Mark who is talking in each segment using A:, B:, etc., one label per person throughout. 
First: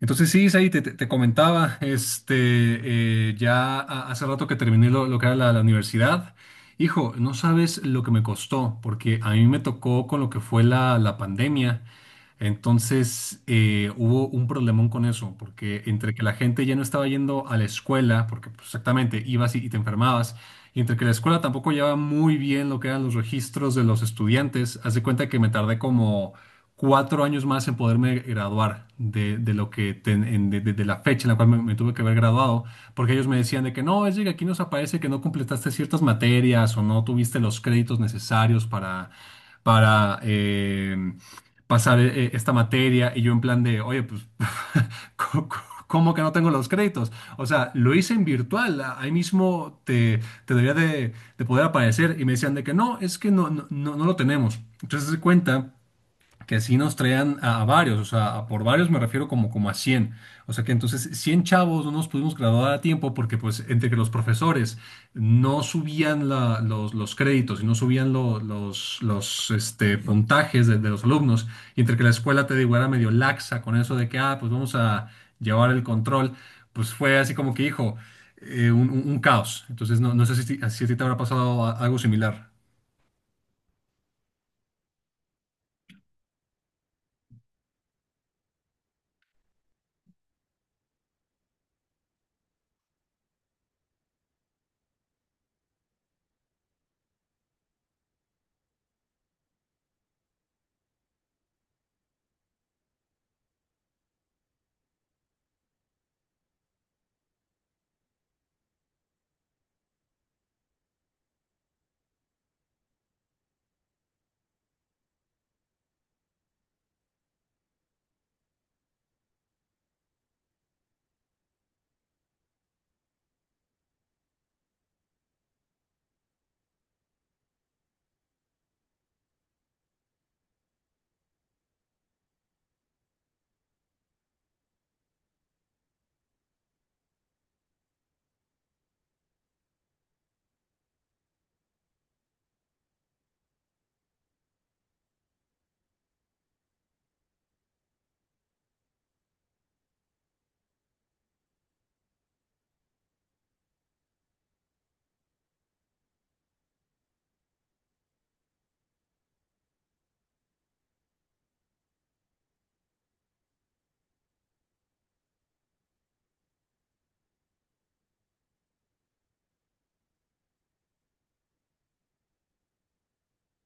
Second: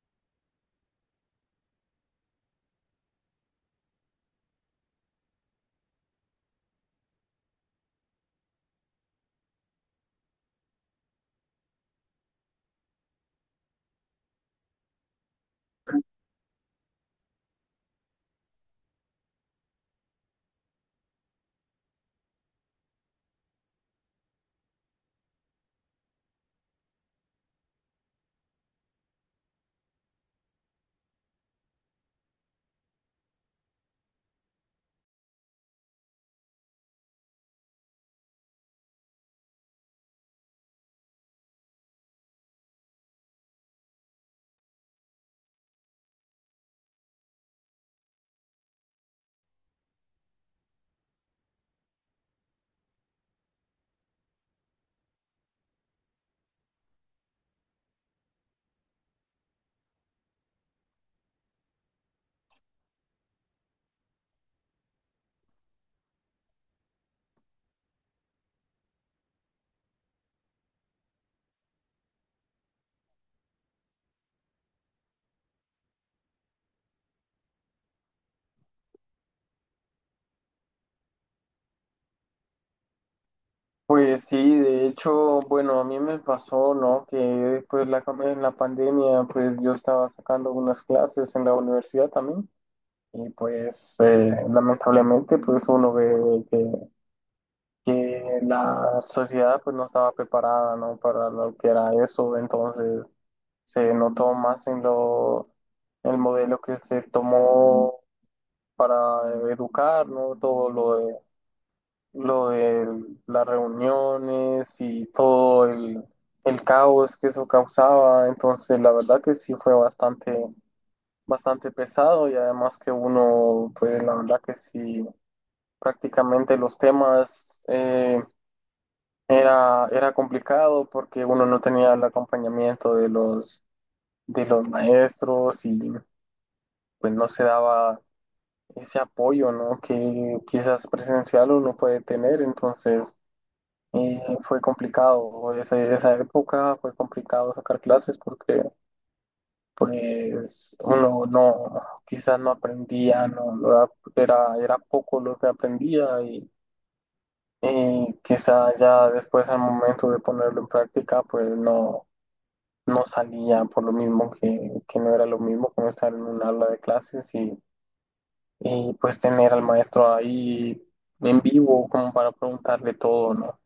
A: Entonces sí, Isaí, te comentaba, ya hace rato que terminé lo que era la universidad. Hijo, no sabes lo que me costó, porque a mí me tocó con lo que fue la pandemia. Entonces hubo un problemón con eso, porque entre que la gente ya no estaba yendo a la escuela, porque pues, exactamente ibas y te enfermabas, y entre que la escuela tampoco llevaba muy bien lo que eran los registros de los estudiantes, haz de cuenta que me tardé como cuatro años más en poderme graduar de lo que de la fecha en la cual me tuve que haber graduado, porque ellos me decían de que no, es que aquí nos aparece que no completaste ciertas materias o no tuviste los créditos necesarios para pasar esta materia, y yo en plan de, oye, pues, ¿cómo cómo que no tengo los créditos? O sea, lo hice en virtual, ahí mismo te debería de poder aparecer, y me decían de que no, es que no lo tenemos. Entonces se cuenta que sí nos traían a varios, o sea, a por varios me refiero como a cien. O sea que entonces 100 chavos no nos pudimos graduar a tiempo porque pues entre que los profesores no subían los créditos y no subían los puntajes de los alumnos, y entre que la escuela, te digo, era medio laxa con eso de que, ah, pues vamos a llevar el control, pues fue así como que, hijo, un caos. Entonces no, no sé si, si a ti te habrá pasado algo similar.
B: Pues sí, de hecho, bueno, a mí me pasó, ¿no? Que después en la pandemia, pues yo estaba sacando unas clases en la universidad también y pues lamentablemente, pues uno ve que la sociedad pues no estaba preparada, ¿no? Para lo que era eso, entonces se notó más en lo, el modelo que se tomó para educar, ¿no? Todo lo de las reuniones y el caos que eso causaba. Entonces, la verdad que sí fue bastante pesado y además que uno, pues la verdad que sí, prácticamente los temas era complicado porque uno no tenía el acompañamiento de los maestros y pues no se daba ese apoyo, ¿no? Que quizás presencial uno puede tener, entonces fue complicado, esa época fue complicado sacar clases porque pues uno no, quizás no aprendía, no era, era poco lo que aprendía y quizás ya después al momento de ponerlo en práctica pues no, no salía por lo mismo que no era lo mismo como estar en un aula de clases y pues tener al maestro ahí en vivo como para preguntarle todo, ¿no?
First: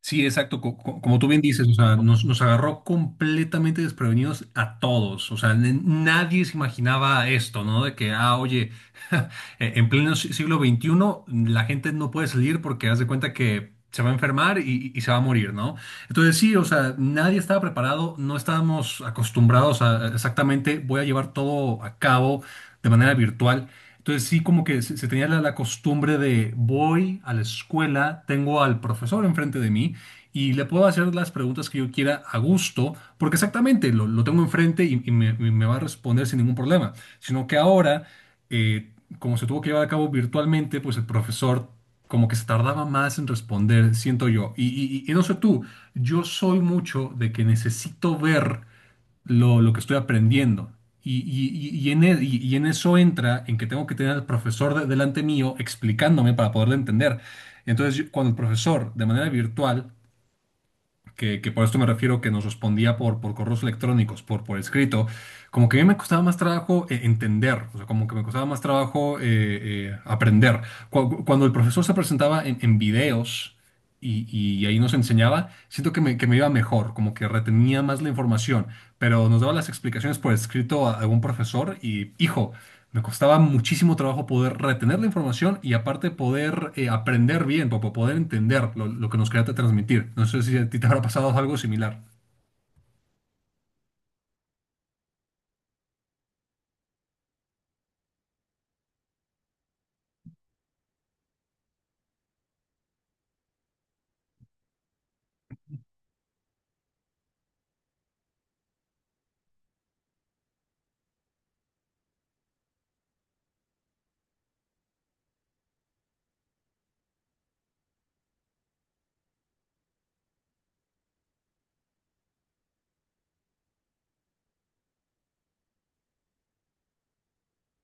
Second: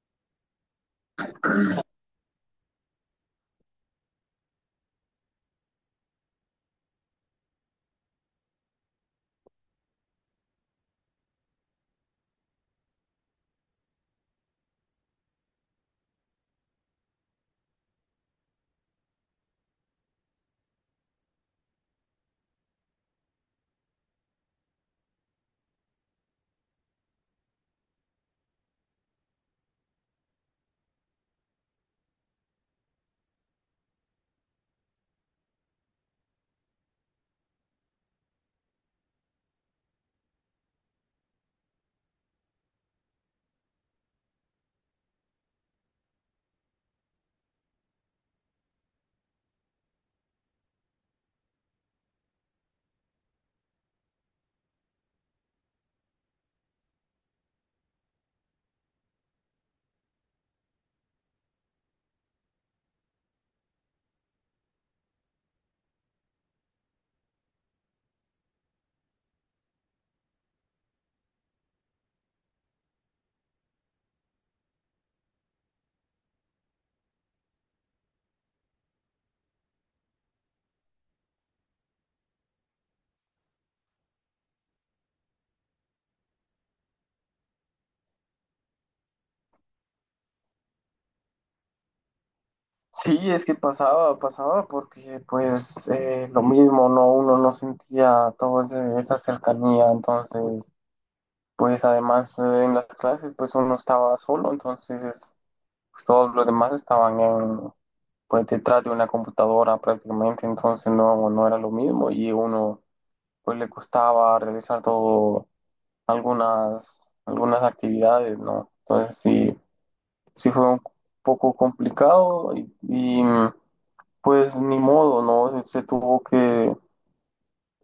A: Sí, exacto. Como tú bien dices, o sea, nos agarró completamente desprevenidos a todos. O sea, nadie se imaginaba esto, ¿no? De que, ah, oye, en pleno siglo XXI la gente no puede salir porque haz de cuenta que se va a enfermar y se va a morir, ¿no? Entonces sí, o sea, nadie estaba preparado, no estábamos acostumbrados a exactamente, voy a llevar todo a cabo de manera virtual. Entonces sí, como que se tenía la costumbre de voy a la escuela, tengo al profesor enfrente de mí y le puedo hacer las preguntas que yo quiera a gusto, porque exactamente lo tengo enfrente y me va a responder sin ningún problema. Sino que ahora, eh, como se tuvo que llevar a cabo virtualmente, pues el profesor como que se tardaba más en responder, siento yo. Y no sé tú, yo soy mucho de que necesito ver lo que estoy aprendiendo. Y en eso entra en que tengo que tener al profesor delante mío explicándome para poderlo entender. Entonces, cuando el profesor, de manera virtual, que por esto me refiero que nos respondía por correos electrónicos, por escrito, como que a mí me costaba más trabajo entender, o sea, como que me costaba más trabajo aprender. Cuando el profesor se presentaba en videos, y, y ahí nos enseñaba, siento que me iba mejor, como que retenía más la información, pero nos daba las explicaciones por escrito a algún profesor y, hijo, me costaba muchísimo trabajo poder retener la información y aparte poder aprender bien, para poder entender lo que nos quería transmitir. No sé si a ti te habrá pasado algo similar.
B: Sí, es que pasaba porque pues lo mismo, ¿no? Uno no sentía toda esa cercanía, entonces pues además en las clases pues uno estaba solo, pues, todos los demás estaban en, pues detrás de una computadora prácticamente, entonces no, no era lo mismo y uno pues le costaba realizar todo algunas, algunas actividades, ¿no? Entonces sí, sí fue un poco complicado y pues ni modo, ¿no?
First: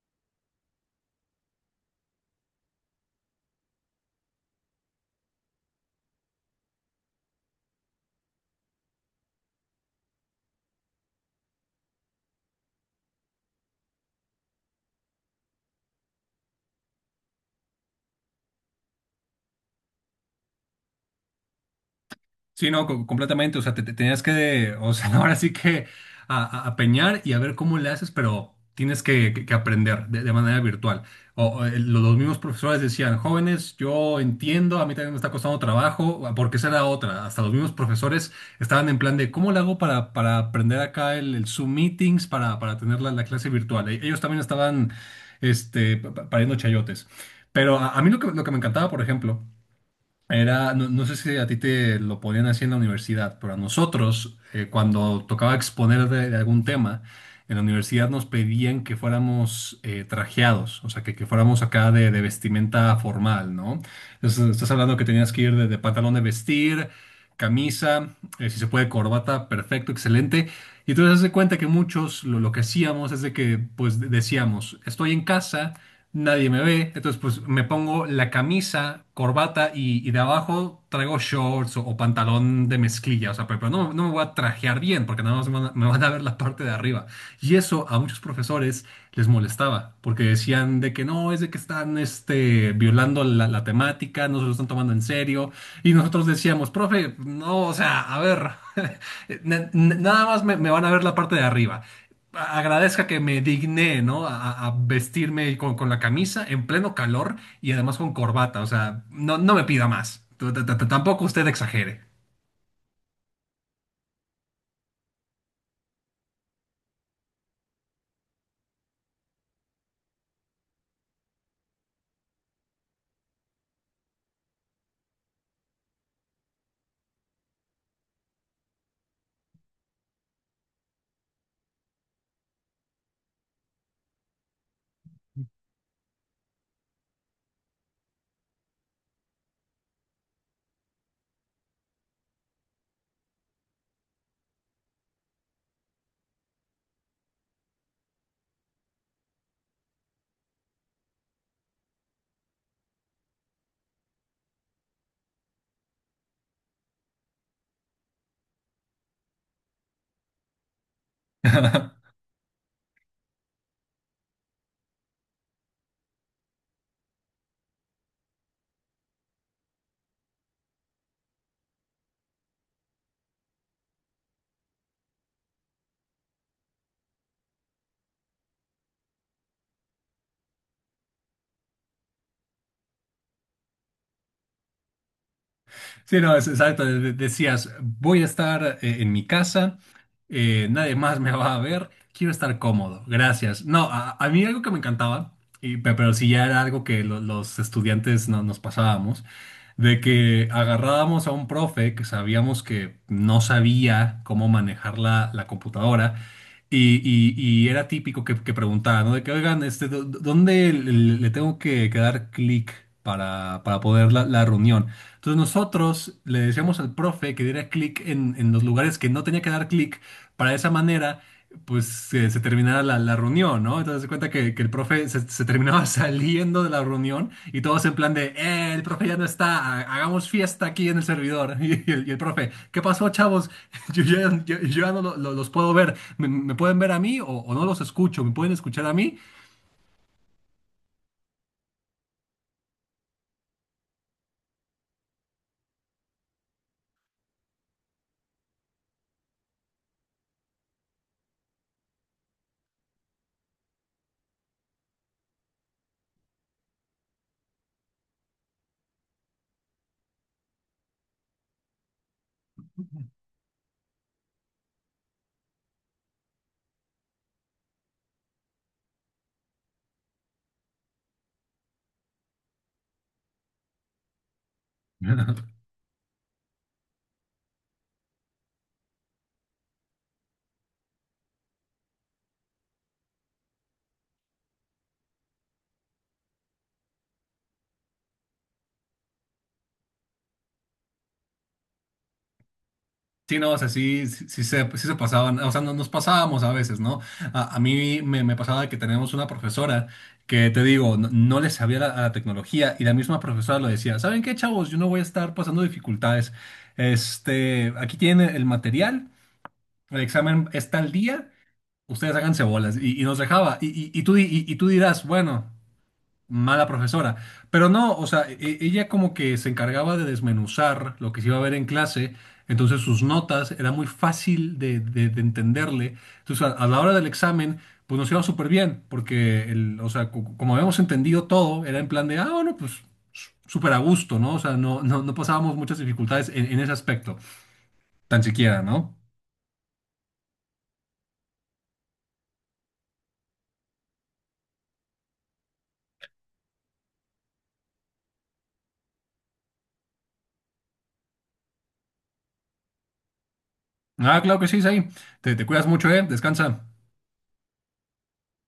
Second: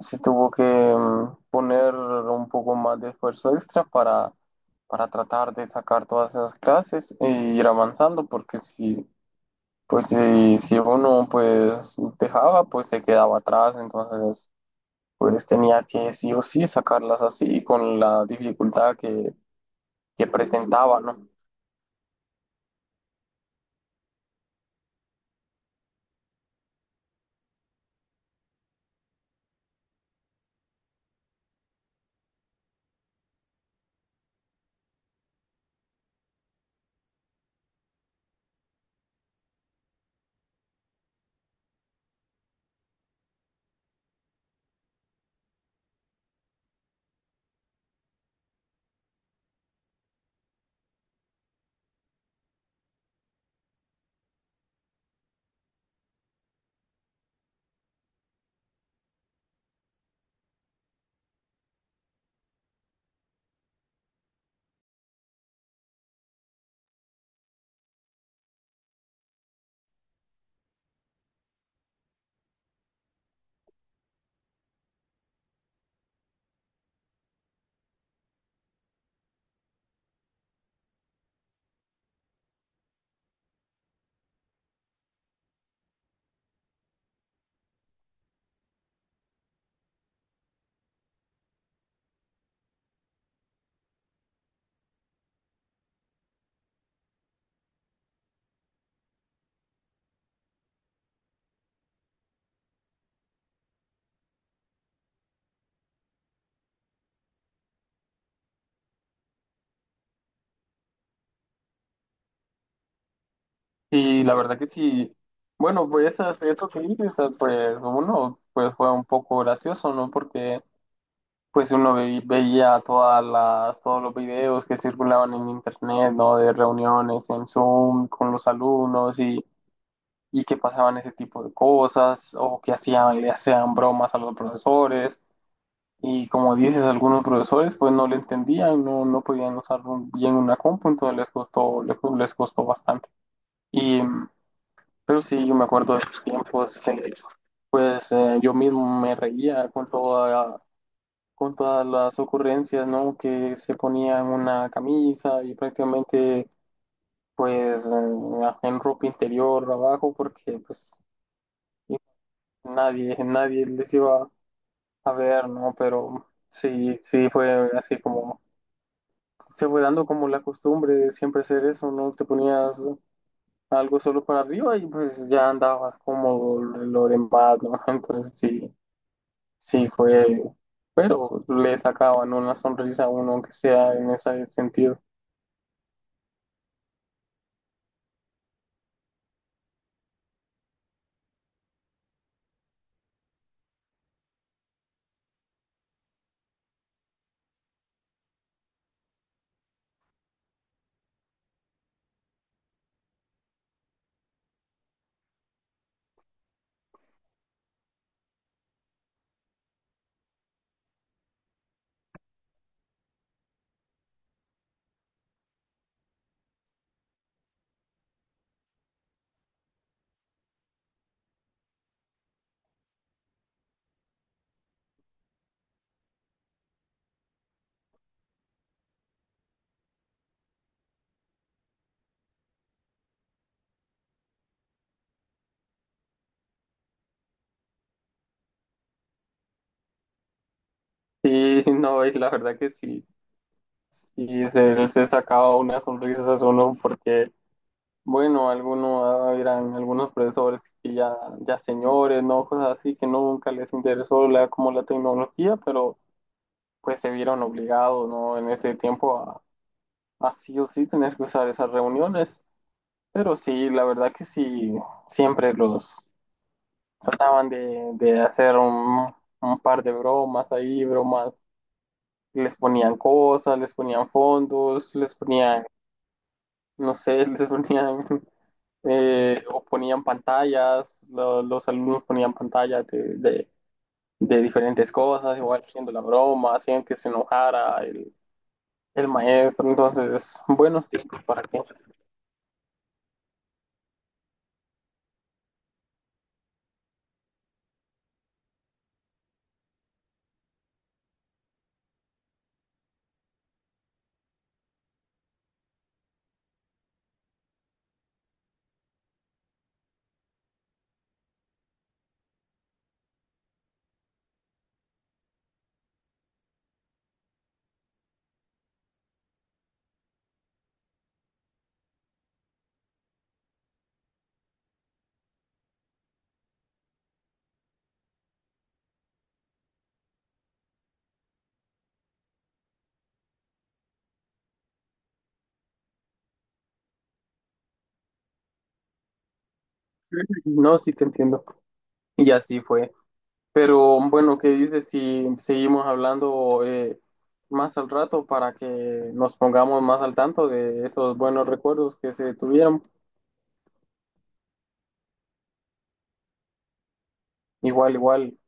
B: Se tuvo que poner un poco más de esfuerzo extra para tratar de sacar todas esas clases e ir avanzando, porque si, pues si, si uno pues dejaba, pues se quedaba atrás, entonces pues tenía que sí o sí sacarlas así con la dificultad que presentaba, ¿no?
A: Sí, no, completamente. O sea, te tenías que, o sea, ahora sí que a peñar y a ver cómo le haces, pero tienes que, que aprender de manera virtual. Los mismos profesores decían, jóvenes, yo entiendo, a mí también me está costando trabajo, porque esa era otra. Hasta los mismos profesores estaban en plan de, ¿cómo le hago para aprender acá el Zoom Meetings para tener la clase virtual? Ellos también estaban, pariendo chayotes. Pero a mí lo que me encantaba, por ejemplo, era, no, no sé si a ti te lo ponían así en la universidad, pero a nosotros, cuando tocaba exponer de algún tema, en la universidad nos pedían que fuéramos trajeados, o sea, que fuéramos acá de vestimenta formal, ¿no? Entonces, estás hablando que tenías que ir de pantalón de vestir, camisa, si se puede, corbata, perfecto, excelente. Y entonces, haz de cuenta que muchos lo que hacíamos es de que, pues, decíamos, estoy en casa nadie me ve. Entonces, pues me pongo la camisa, corbata y de abajo traigo shorts o pantalón de mezclilla. O sea, pero no, no me voy a trajear bien porque nada más me van a ver la parte de arriba. Y eso a muchos profesores les molestaba porque decían de que no, es de que están violando la temática, no se lo están tomando en serio. Y nosotros decíamos, profe, no, o sea, a ver, nada más me van a ver la parte de arriba, agradezca que me digné, ¿no? A vestirme con la camisa en pleno calor y además con corbata. O sea, no, no me pida más. Tampoco usted exagere.
B: Y la verdad que sí, bueno, pues eso que dices, pues uno pues fue un poco gracioso, ¿no? Porque pues uno veía todos los videos que circulaban en internet, ¿no? De reuniones en Zoom con los alumnos y que pasaban ese tipo de cosas o que hacían, le hacían bromas a los profesores. Y como dices, algunos profesores pues no le entendían, no, no podían usar bien una compu, entonces les costó, les costó bastante. Y, pero sí, yo me acuerdo de esos tiempos, pues yo mismo me reía con todas las ocurrencias, ¿no? Que se ponían una camisa y prácticamente, pues, en ropa interior abajo, porque, pues, nadie les iba a ver, ¿no? Pero sí, sí fue así como, se fue dando como la costumbre de siempre hacer eso, ¿no? Te ponías algo solo para arriba y pues ya andabas cómodo lo demás, ¿no? Entonces sí, sí fue, pero le sacaban una sonrisa a uno, aunque sea en ese sentido.
A: Sí, no, es exacto. Decías, voy a estar en mi casa, nadie más me va a ver, quiero estar cómodo, gracias. No, a mí algo que me encantaba, pero sí ya era algo que los estudiantes nos pasábamos, de que agarrábamos a un profe que sabíamos que no sabía cómo manejar la computadora. Y era típico que preguntaba, ¿no? De que, oigan, dónde le tengo que dar clic para poder la reunión? Entonces nosotros le decíamos al profe que diera clic en los lugares que no tenía que dar clic para de esa manera pues se terminara la reunión, ¿no? Entonces se cuenta que el profe se terminaba saliendo de la reunión y todos en plan de, el profe ya no está, hagamos fiesta aquí en el servidor. Y el profe, ¿qué pasó, chavos? Yo ya, yo ya no los puedo ver, me pueden ver a mí o no los escucho? ¿Me pueden escuchar a mí?
B: Sí, no, y la verdad que sí, sí se sacaba una sonrisa a uno porque, bueno, algunos eran algunos profesores que ya, ya señores, ¿no? Cosas así que nunca les interesó la, como la tecnología, pero pues se vieron obligados, ¿no? En ese tiempo a sí o sí tener que usar esas reuniones. Pero sí, la verdad que sí, siempre los trataban de hacer un par de bromas ahí, bromas les ponían cosas, les ponían fondos, les ponían, no sé, les ponían, o ponían pantallas, los alumnos ponían pantallas de diferentes cosas, igual haciendo la broma, hacían que se enojara el maestro, entonces, buenos tiempos para que,
A: Sí, no, o sea, sí, sí, sí se, pues, sí se pasaban, o sea, nos pasábamos a veces, ¿no? A mí me pasaba que tenemos una profesora que, te digo, no, no le sabía a la tecnología y la misma profesora lo decía, ¿saben qué, chavos? Yo no voy a estar pasando dificultades. Este, aquí tienen el material, el examen está al día, ustedes háganse bolas y nos dejaba. Y tú, y tú dirás, bueno, mala profesora. Pero no, o sea, ella como que se encargaba de desmenuzar lo que se iba a ver en clase, entonces sus notas era muy fácil de entenderle. Entonces, a la hora del examen, pues nos iba súper bien, porque, el, o sea, como habíamos entendido todo, era en plan de, ah, bueno, pues súper a gusto, ¿no? O sea, no pasábamos muchas dificultades en ese aspecto, tan siquiera, ¿no?
B: no, sí te entiendo, y así fue. Pero bueno, ¿qué dices si seguimos hablando más al rato para que nos pongamos más al tanto de esos buenos recuerdos que se tuvieron?
A: Ah, claro que sí, Zay. Te cuidas mucho, ¿eh? Descansa.
B: Igual, igual.